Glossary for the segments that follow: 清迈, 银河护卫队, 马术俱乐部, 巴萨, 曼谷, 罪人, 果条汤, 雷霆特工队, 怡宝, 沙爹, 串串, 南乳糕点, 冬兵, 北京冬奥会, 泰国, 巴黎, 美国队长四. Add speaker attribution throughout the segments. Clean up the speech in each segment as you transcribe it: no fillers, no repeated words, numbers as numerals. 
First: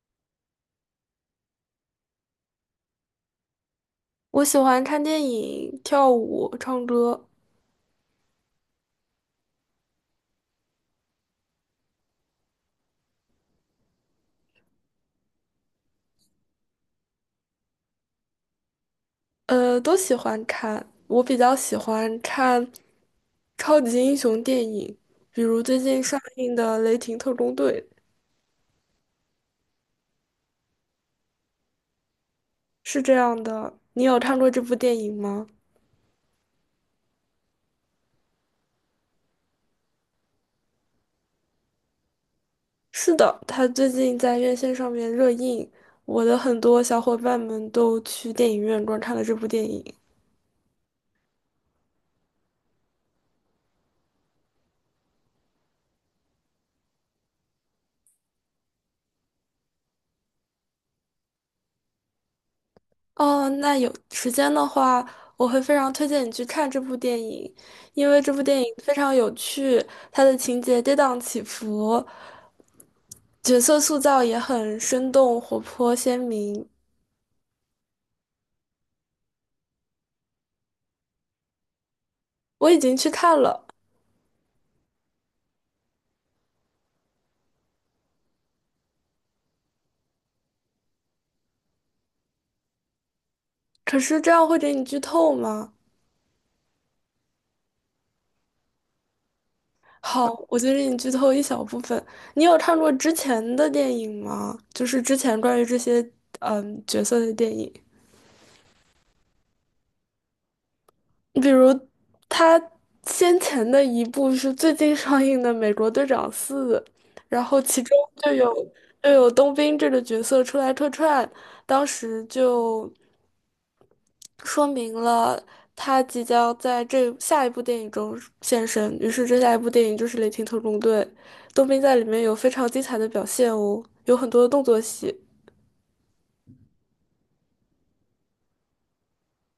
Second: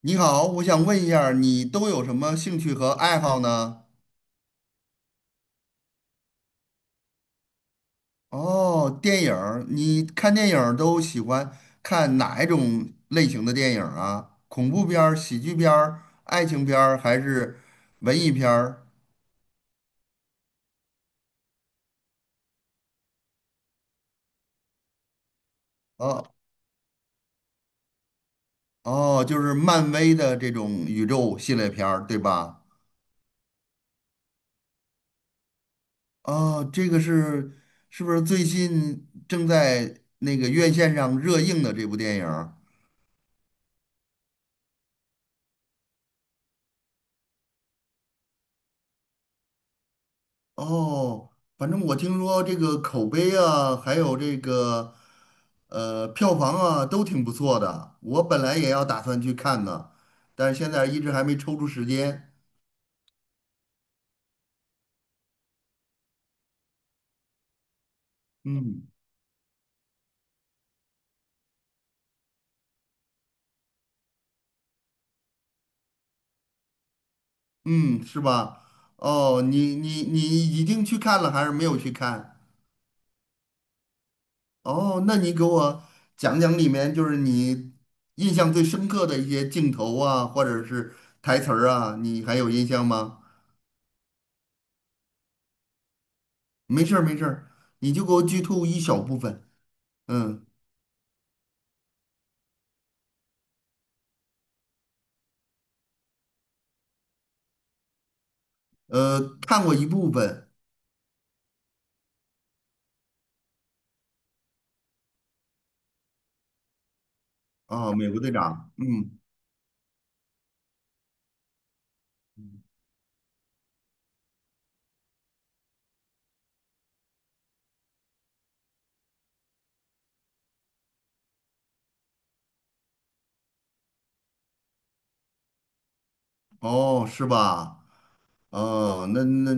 Speaker 1: 你好，我想问一下儿你都有什么兴趣和爱好呢？
Speaker 2: 我喜欢看电影、跳舞、唱歌，
Speaker 1: 哦，电影儿，你看电影儿都喜欢看哪一种类型的电影儿啊？恐怖片儿、喜剧片儿、爱情片儿，还是文艺片儿？
Speaker 2: 都喜欢看。我比较喜欢看超级英雄电影，比如最近上
Speaker 1: 哦
Speaker 2: 映的《雷霆特工队》，
Speaker 1: 哦，就是漫威的这种宇宙系列片儿，对吧？
Speaker 2: 是这样的。你有看过这部电影吗？
Speaker 1: 哦，这个是不是最近正在那个院线上热映的这部电影儿？
Speaker 2: 是的，它最近在院线上面热映，我的很多小伙伴们都去电影院观看了这部电影。
Speaker 1: 哦，反正我听说这个口碑啊，还有这个票房啊，都挺不错的。我本来也要打算去看的，但是现在一直还没抽出时间。
Speaker 2: 哦，那有时间的话，我会非常推荐你去看这部电影，因为这部电影
Speaker 1: 嗯
Speaker 2: 非常有趣，它的情节跌宕起伏，角色塑造也很生动、活泼、鲜明。
Speaker 1: 嗯，是吧？哦，你已经去看了还是没有去看？
Speaker 2: 我已经去看了，
Speaker 1: 哦，那你给我讲讲里面就是你印象最深刻的一些镜头啊，或者是台词儿啊，你还有印象吗？
Speaker 2: 可是这样会给你剧透吗？
Speaker 1: 没事儿没事儿，你就给我剧透一小部分。
Speaker 2: 好，
Speaker 1: 嗯。
Speaker 2: 我就给你剧透一小部分。你有看过之前的电影吗？就是之前关于这些角色的电影。
Speaker 1: 看过一部分
Speaker 2: 比如他先前的一部是最近上映的《美国队长四》，然后其
Speaker 1: 啊，
Speaker 2: 中
Speaker 1: 美国队长》。
Speaker 2: 就
Speaker 1: 嗯，
Speaker 2: 有冬兵这个角色出来客串，当时就说明了他即将在这下一部电影中现身。于是这下一部电影就是《雷霆特工队》，冬兵在里面有非常精彩的表现哦，有很多的动作戏，
Speaker 1: 哦，是吧？哦，那，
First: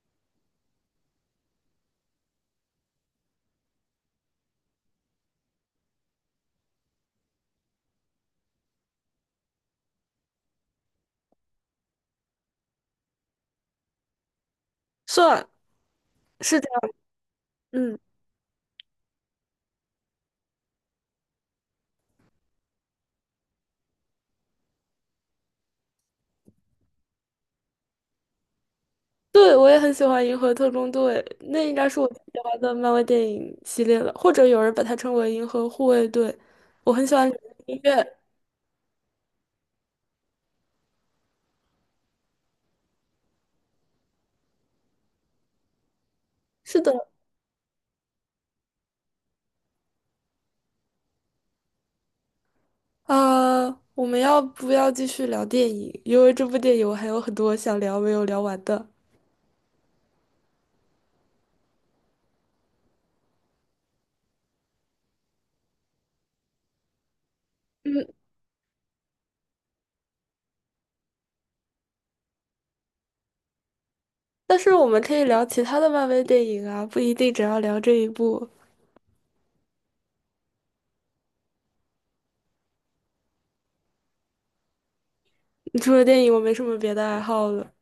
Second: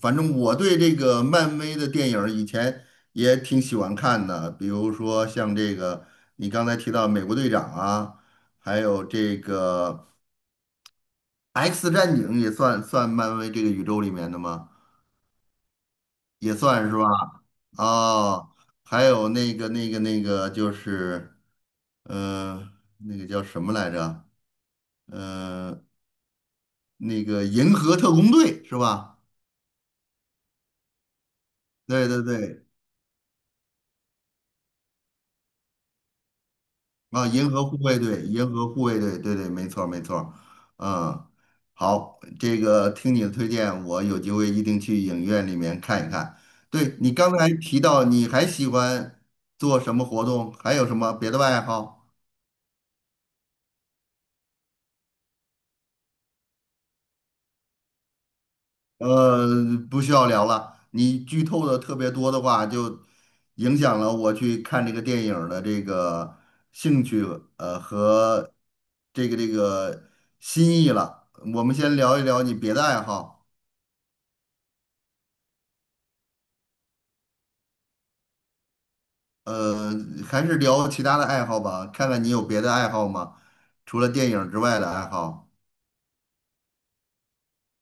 Speaker 1: 反正我对这个漫威的电影儿以前也挺喜欢看的，比如说像这个你刚才提到《美国队长》啊，还有这个《X 战警》也算漫威这个宇宙里面的吗？
Speaker 2: 算
Speaker 1: 也
Speaker 2: 是这样，
Speaker 1: 算是吧？
Speaker 2: 嗯
Speaker 1: 哦，还有那个就是，呃，那个叫什么来着？呃。那个银河特工队是吧？
Speaker 2: 对，我也很喜欢《银河特工队》，那应该是我
Speaker 1: 对
Speaker 2: 最
Speaker 1: 对
Speaker 2: 喜欢
Speaker 1: 对，
Speaker 2: 的漫威电影系列了，或者有人把它称为《银河护卫队》。我很喜
Speaker 1: 啊，
Speaker 2: 欢里
Speaker 1: 银
Speaker 2: 面的
Speaker 1: 河护
Speaker 2: 音
Speaker 1: 卫
Speaker 2: 乐。
Speaker 1: 队，银河护卫队，对对，没错儿没错儿，嗯，好，这个听你的推荐，我有机会一定去影院里面看一看。
Speaker 2: 是
Speaker 1: 对，
Speaker 2: 的，
Speaker 1: 你刚才提到你还喜欢做什么活动，还有什么别的爱好？
Speaker 2: 啊，我们要不要继续聊电影？因为这部电影我还有很多想聊没有聊完的。
Speaker 1: 呃，不需要聊了，你剧透的特别多的话，就影响了我去看这个电影儿的这个兴趣
Speaker 2: 嗯，
Speaker 1: 这个心意了。我们先聊一聊你别的爱好，
Speaker 2: 但是我们可以聊其他的漫威电影啊，不一定只要聊这一部。
Speaker 1: 呃，还是聊其他的爱好吧，看看你有别的爱好吗？除了电影之外的爱好
Speaker 2: 除了电影，我没什么别的爱好了。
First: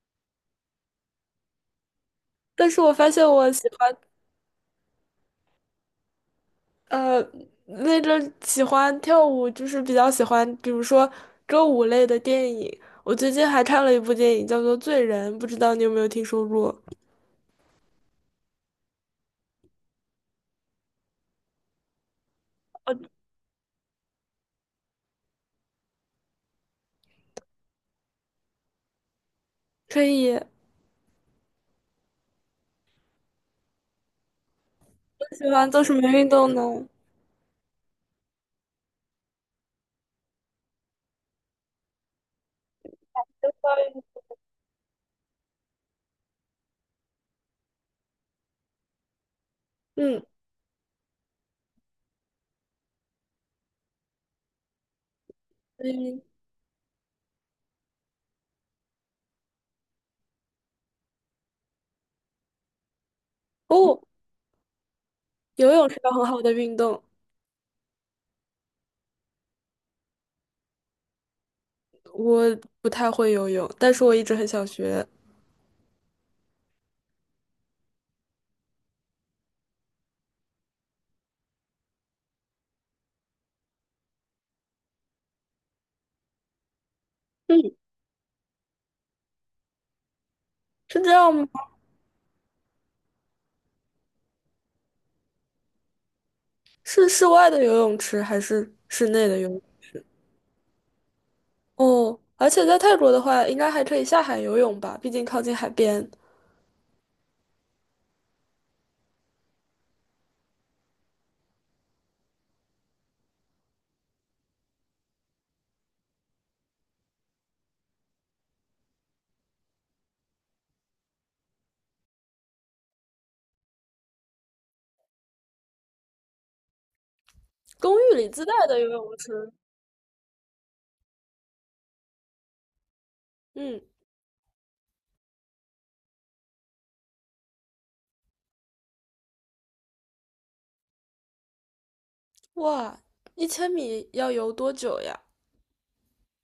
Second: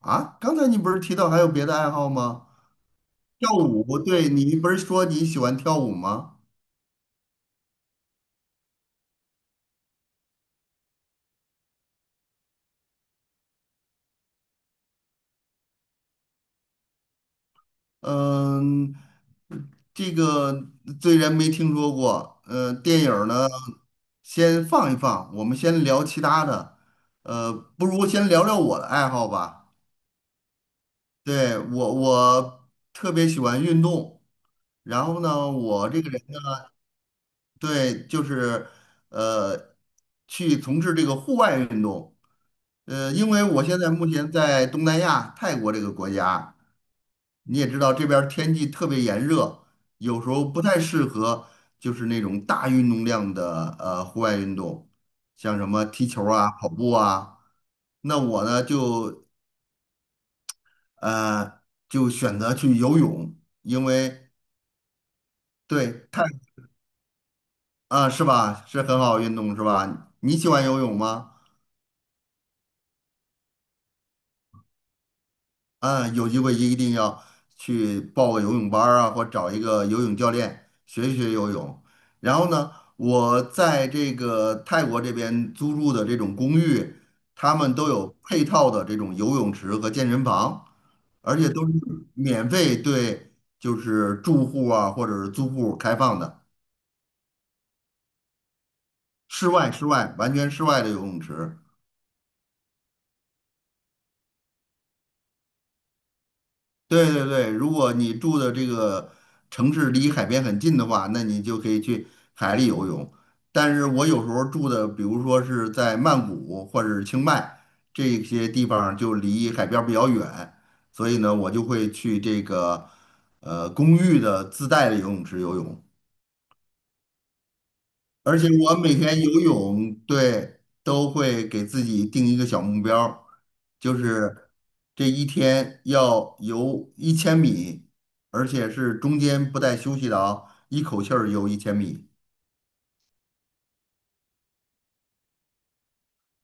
Speaker 1: 啊？刚才你不是提到还有别的爱好吗？
Speaker 2: 但是我发现
Speaker 1: 跳
Speaker 2: 我喜欢
Speaker 1: 舞，对，你不是说你喜欢跳舞吗？
Speaker 2: 呃，那个喜欢跳舞，就是比较喜欢，比如说歌舞类的电影。我最近还看了一部电影，叫做《罪人》，不知道你有没有听说过？
Speaker 1: 嗯，这个虽然没听说过，电影儿呢，先放一放，我们先聊其他的，呃，不如先聊聊我的爱好吧。
Speaker 2: 可以，我
Speaker 1: 对，我特别喜欢运动，然后
Speaker 2: 喜
Speaker 1: 呢，
Speaker 2: 欢做
Speaker 1: 我
Speaker 2: 什么
Speaker 1: 这个人
Speaker 2: 运
Speaker 1: 呢，
Speaker 2: 动呢？
Speaker 1: 对，就是呃，去从事这个户外运动。因为我现在目 前在东南亚泰国这个国家，你也知道这边儿天气特别炎热，有
Speaker 2: 嗯
Speaker 1: 时候不太适合就是那种大运动量的户外运动，像什么踢
Speaker 2: 嗯，
Speaker 1: 球儿啊、跑步啊。那我呢呃就选择去游泳，因
Speaker 2: 哦，
Speaker 1: 为
Speaker 2: 游泳
Speaker 1: 对，
Speaker 2: 是个
Speaker 1: 太
Speaker 2: 很好的运动。
Speaker 1: 啊，是吧？是很好运动，是吧？你喜欢游泳吗？
Speaker 2: 我不太会游泳，但是我一直很想学。
Speaker 1: 啊，有机会一定要去报个游泳班儿啊，或找一个游泳教练学一学游泳。然后呢，我在这个泰国这边租住的这种公寓，他
Speaker 2: 嗯，
Speaker 1: 们都有配套的这种游泳池和健身房，
Speaker 2: 是这样
Speaker 1: 而
Speaker 2: 吗？
Speaker 1: 且都是免费对，就是住户啊或者是租户开放的，
Speaker 2: 是室外的游泳池还是室内的游
Speaker 1: 室
Speaker 2: 泳？
Speaker 1: 外室外完全室外的游泳池。
Speaker 2: 哦，而且在泰国的话，应该还可以下海游泳吧，毕竟靠近海边。
Speaker 1: 对对对，如果你住的这个城市离海边很近的话，那你就可以去海里游泳。但是我有时候住的，比如说是在曼谷或者是清迈这些地方，就离海边儿比较远，所以呢，我就会去这个公寓的自带的游泳池游泳。
Speaker 2: 公寓里
Speaker 1: 而
Speaker 2: 自
Speaker 1: 且
Speaker 2: 带
Speaker 1: 我
Speaker 2: 的游
Speaker 1: 每
Speaker 2: 泳
Speaker 1: 天游
Speaker 2: 池。
Speaker 1: 泳，对，都会给自己定一个小目标儿
Speaker 2: 嗯，
Speaker 1: 就是这一天要游一千米，而且是中间不带休息的啊，一口气儿游一千米。
Speaker 2: 哇，一千米要游多久呀？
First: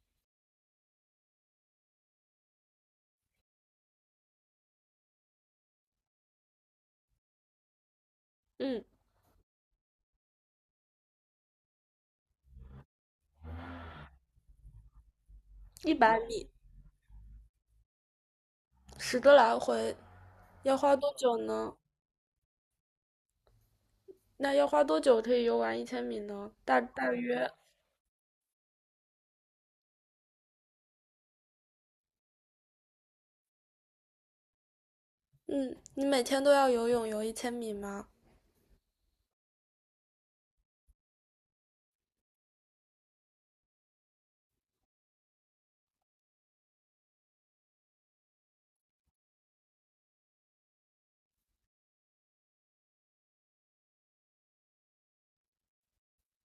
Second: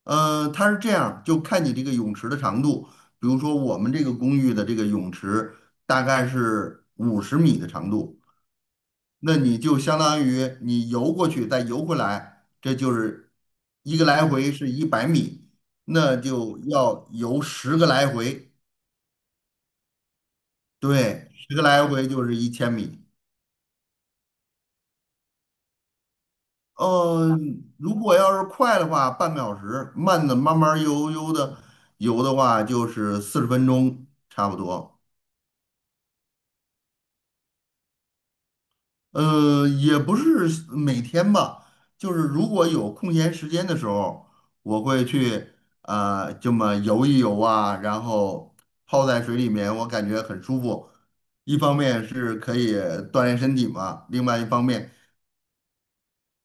Speaker 1: 它是这样，就看你这个泳池的长度。比如说我们这个公寓的这个泳池大概是50米的长度，
Speaker 2: 嗯，
Speaker 1: 那你就相当于你游过去再游回来，这就是一个来回是100米，
Speaker 2: 一
Speaker 1: 那
Speaker 2: 百米，
Speaker 1: 就要游十个来回，
Speaker 2: 10个来回，要花多
Speaker 1: 对，
Speaker 2: 久
Speaker 1: 十个
Speaker 2: 呢？
Speaker 1: 来回就是一千米。
Speaker 2: 那要花多久可以游完一千米呢？大约，
Speaker 1: 嗯，如果要是快的话，半个小时；慢的慢慢悠悠的游的话，就是40分钟差不多。
Speaker 2: 嗯，你每天都要游泳游一千米吗？
Speaker 1: 也不是每天吧，就是如果有空闲时间的时候，我会去这么游一游啊，然后泡在水里面，我感觉很舒服。一方面是可以锻炼身体嘛，另外一方面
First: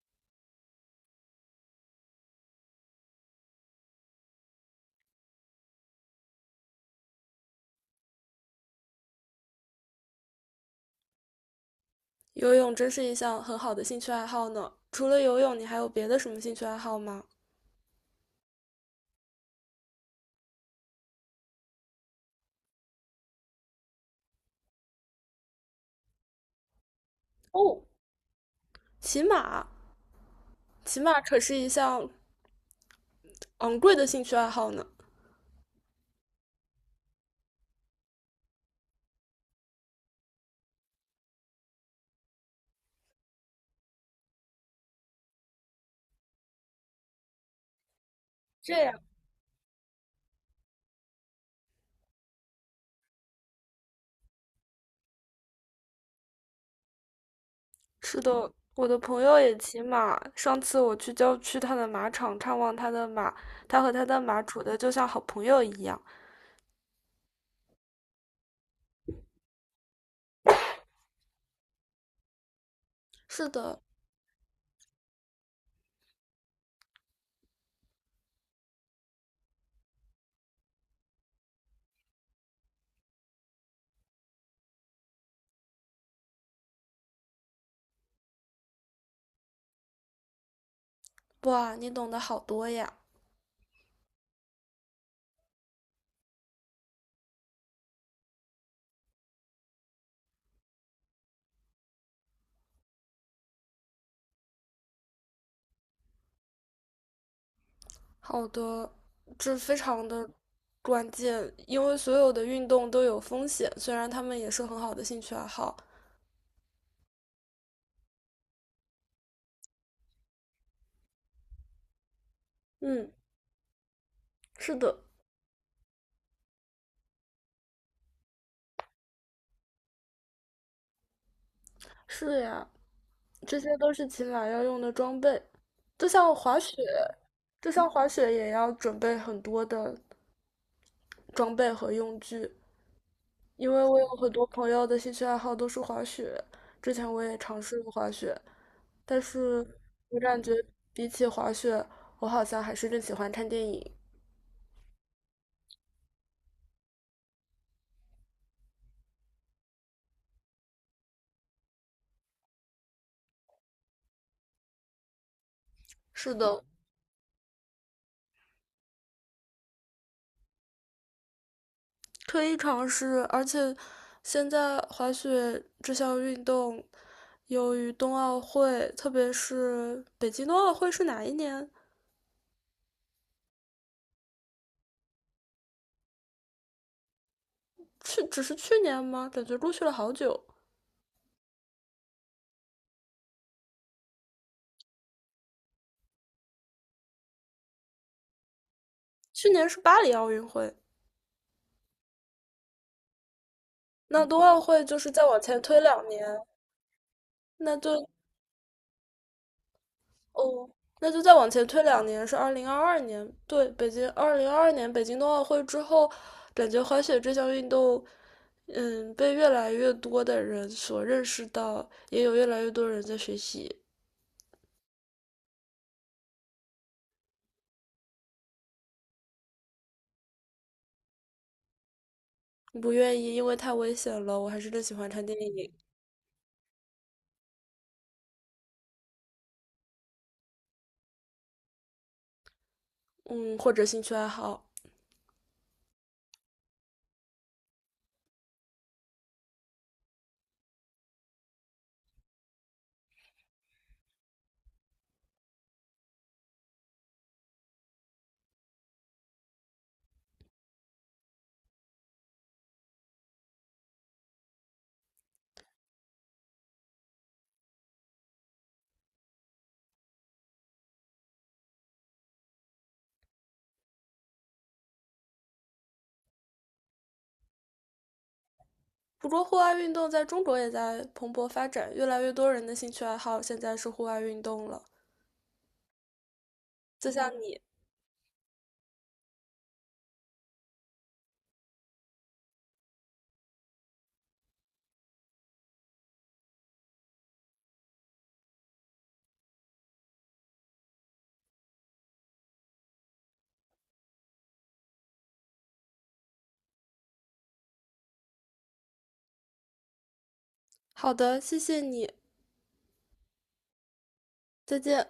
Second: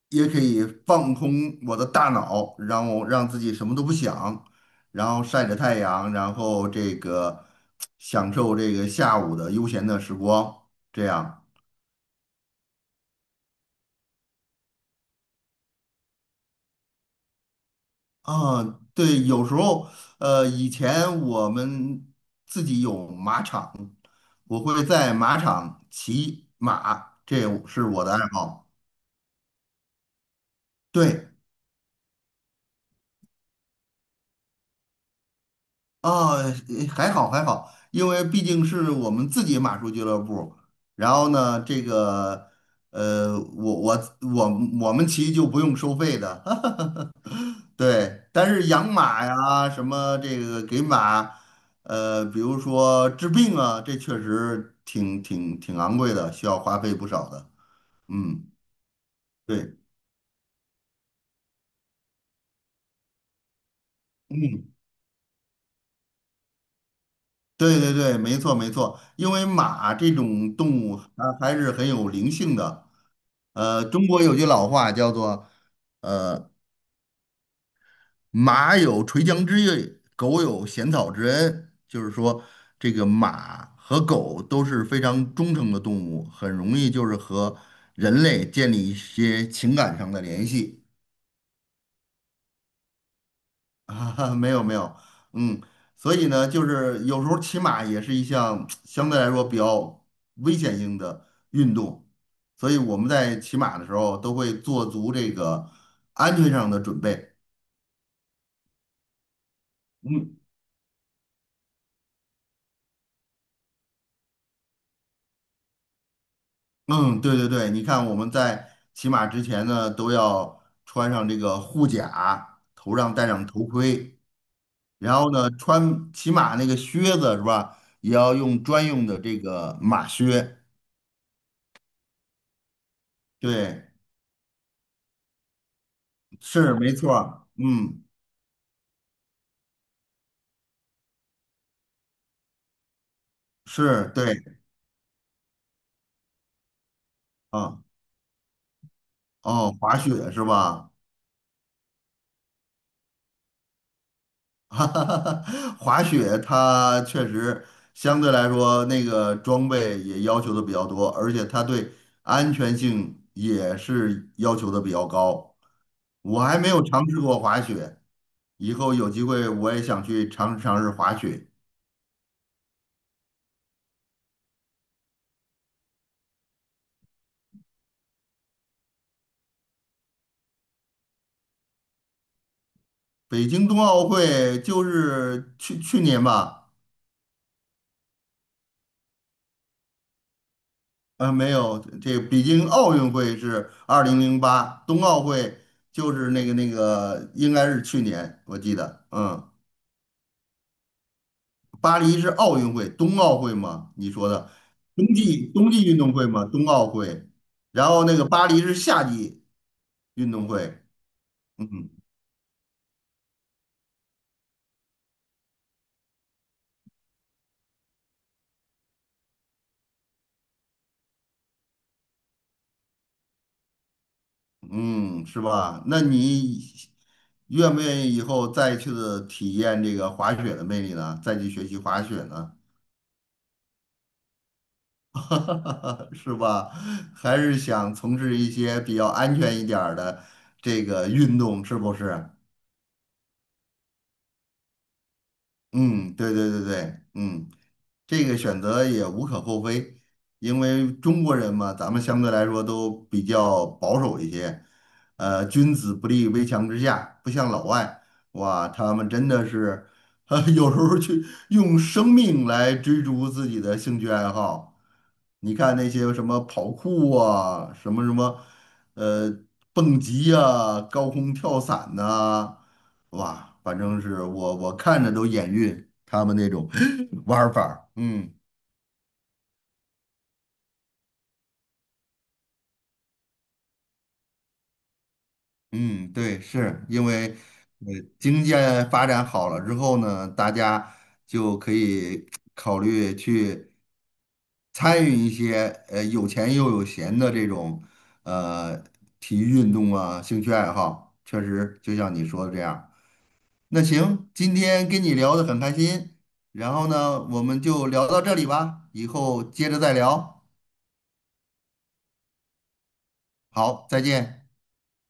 Speaker 1: 也可以放空我的大脑，让自己什么都不想，然后晒着太阳，然后这个享受这个下午的悠闲的时光，这样。
Speaker 2: 游泳真是一项很好的兴趣爱好呢。除了游泳，你还有别的什么兴趣爱好吗？
Speaker 1: 啊，对，有时候，以前我们自己有马场，我会在马场骑马，这
Speaker 2: 哦，
Speaker 1: 是我的爱好。
Speaker 2: 骑马，骑马
Speaker 1: 对，
Speaker 2: 可是一项昂贵的兴趣爱好呢。
Speaker 1: 啊，呃还好还好，因为毕竟是我们自己马术俱乐部。然后呢，这个，我们骑就不用收费的。对，但是
Speaker 2: 这
Speaker 1: 养
Speaker 2: 样。
Speaker 1: 马呀，什么这个给马，比如说治病啊，这确实挺昂贵的，需要花费不少的。
Speaker 2: 是
Speaker 1: 嗯，
Speaker 2: 的，我的朋友也
Speaker 1: 对，
Speaker 2: 骑马。上次我去郊区他的马场看望他的马，他和他的马处
Speaker 1: 嗯，
Speaker 2: 的就像好朋友一样。
Speaker 1: 对对对，没错没错，因为马这种动物它还是很有灵性的。
Speaker 2: 是的，
Speaker 1: 中国有句老话叫做。呃。马有垂缰之意，狗有衔草之恩。就是说，这个马和狗都是非常忠诚的动物，很容易就是和人类建立一些情感上的联系。
Speaker 2: 哇，你懂得好多呀。
Speaker 1: 啊，没有没有，嗯，所以呢，就是有时候骑马也是一项相对来说比较危险性的运动，所以我们在骑马的时候都会做足这个安全上的准备。
Speaker 2: 好的，这非常的
Speaker 1: 嗯。
Speaker 2: 关键，因为所有的运动都有风险，虽然他们也是很好的兴趣爱好。
Speaker 1: 嗯，对对对，你看我们在骑马之前呢，都要穿上这个护甲，头
Speaker 2: 嗯，
Speaker 1: 上戴上头盔，
Speaker 2: 是的，
Speaker 1: 然后呢，穿骑马那个靴子是吧，也要用专用的这个马靴。
Speaker 2: 是呀，这些
Speaker 1: 对，
Speaker 2: 都是骑马要用的装备，就像滑
Speaker 1: 是
Speaker 2: 雪，
Speaker 1: 没错儿
Speaker 2: 就像
Speaker 1: 嗯，
Speaker 2: 滑雪也要准备很多的装备和用具。因为我有
Speaker 1: 是
Speaker 2: 很
Speaker 1: 对
Speaker 2: 多朋友的兴趣爱好都是滑雪，之前我也尝试
Speaker 1: 嗯，
Speaker 2: 过滑雪，但是
Speaker 1: 哦，滑
Speaker 2: 我
Speaker 1: 雪
Speaker 2: 感
Speaker 1: 是
Speaker 2: 觉
Speaker 1: 吧？
Speaker 2: 比起滑雪，我好像还是更喜欢看电影。
Speaker 1: 哈哈，哈，滑雪它确实相对来说那个装备也要求的比较多，而且它对安全性也是要求的比较高。
Speaker 2: 是
Speaker 1: 我还
Speaker 2: 的，
Speaker 1: 没有尝试过滑雪，以后有机会我也想去尝试尝试滑雪。
Speaker 2: 可以尝试，而且现在滑雪这项运动，由于冬奥会，特别是北京冬奥会是哪一年？
Speaker 1: 北京冬奥会就是去年吧，
Speaker 2: 去，只是去年吗？感觉过去了好久。
Speaker 1: 没有，这北京奥运会是2008，冬奥会就是那个应该是去年，我记得，嗯。
Speaker 2: 去年是巴黎奥运会，
Speaker 1: 巴黎是奥运会，冬奥会嘛？你
Speaker 2: 那
Speaker 1: 说
Speaker 2: 冬
Speaker 1: 的
Speaker 2: 奥会就
Speaker 1: 冬
Speaker 2: 是再往
Speaker 1: 季
Speaker 2: 前
Speaker 1: 冬
Speaker 2: 推
Speaker 1: 季运
Speaker 2: 两
Speaker 1: 动会
Speaker 2: 年，
Speaker 1: 嘛，冬奥会。
Speaker 2: 那
Speaker 1: 然后
Speaker 2: 就
Speaker 1: 那个巴黎是夏季运动
Speaker 2: 哦，
Speaker 1: 会，
Speaker 2: 那就再往前推
Speaker 1: 嗯
Speaker 2: 两年，是二零二二年。对，北京二零二二年北京冬奥会之后，感觉滑雪这项运动，嗯，被越来越多的人所认识到，也有越来越多人在学习。
Speaker 1: 嗯，是吧？那你愿不愿意以后再去的体验这个滑雪的魅力呢？再去学习滑雪呢？
Speaker 2: 不愿意，因为太危险了。我还是更喜欢看电影，
Speaker 1: 是吧？还是想从事一些比较安全一点儿的这个运动，是不是？
Speaker 2: 嗯，或者兴趣爱好。
Speaker 1: 嗯，对对对对，嗯，这个选择也无可厚非，因为中国人嘛，咱们相对来说都比较保守一些，君子不立危墙之下，不像老外，哇，他们真的是，有时候去用生命来追逐自己的兴趣爱好。你看那些什么跑酷啊，什么什么，呃，蹦极啊、高空跳伞呐、哇，反正是我看着都眼晕，他们那种 玩儿法儿，嗯
Speaker 2: 不过，户外运动在中国也在蓬勃发展，越来越多人的兴趣爱好现在是户外运动了。
Speaker 1: 嗯，对，是因
Speaker 2: 就
Speaker 1: 为
Speaker 2: 像你。
Speaker 1: 呃经济发展好了之后呢，大家就可以考虑去参与一些有钱又有闲的这种呃体育运动啊，兴趣爱好，确实就像你说的这样。那行，今天跟你聊得很开心，然后呢，我们就聊到这里吧，以后接着再聊。
Speaker 2: 好的，谢谢你，
Speaker 1: 好，再见。
Speaker 2: 再见。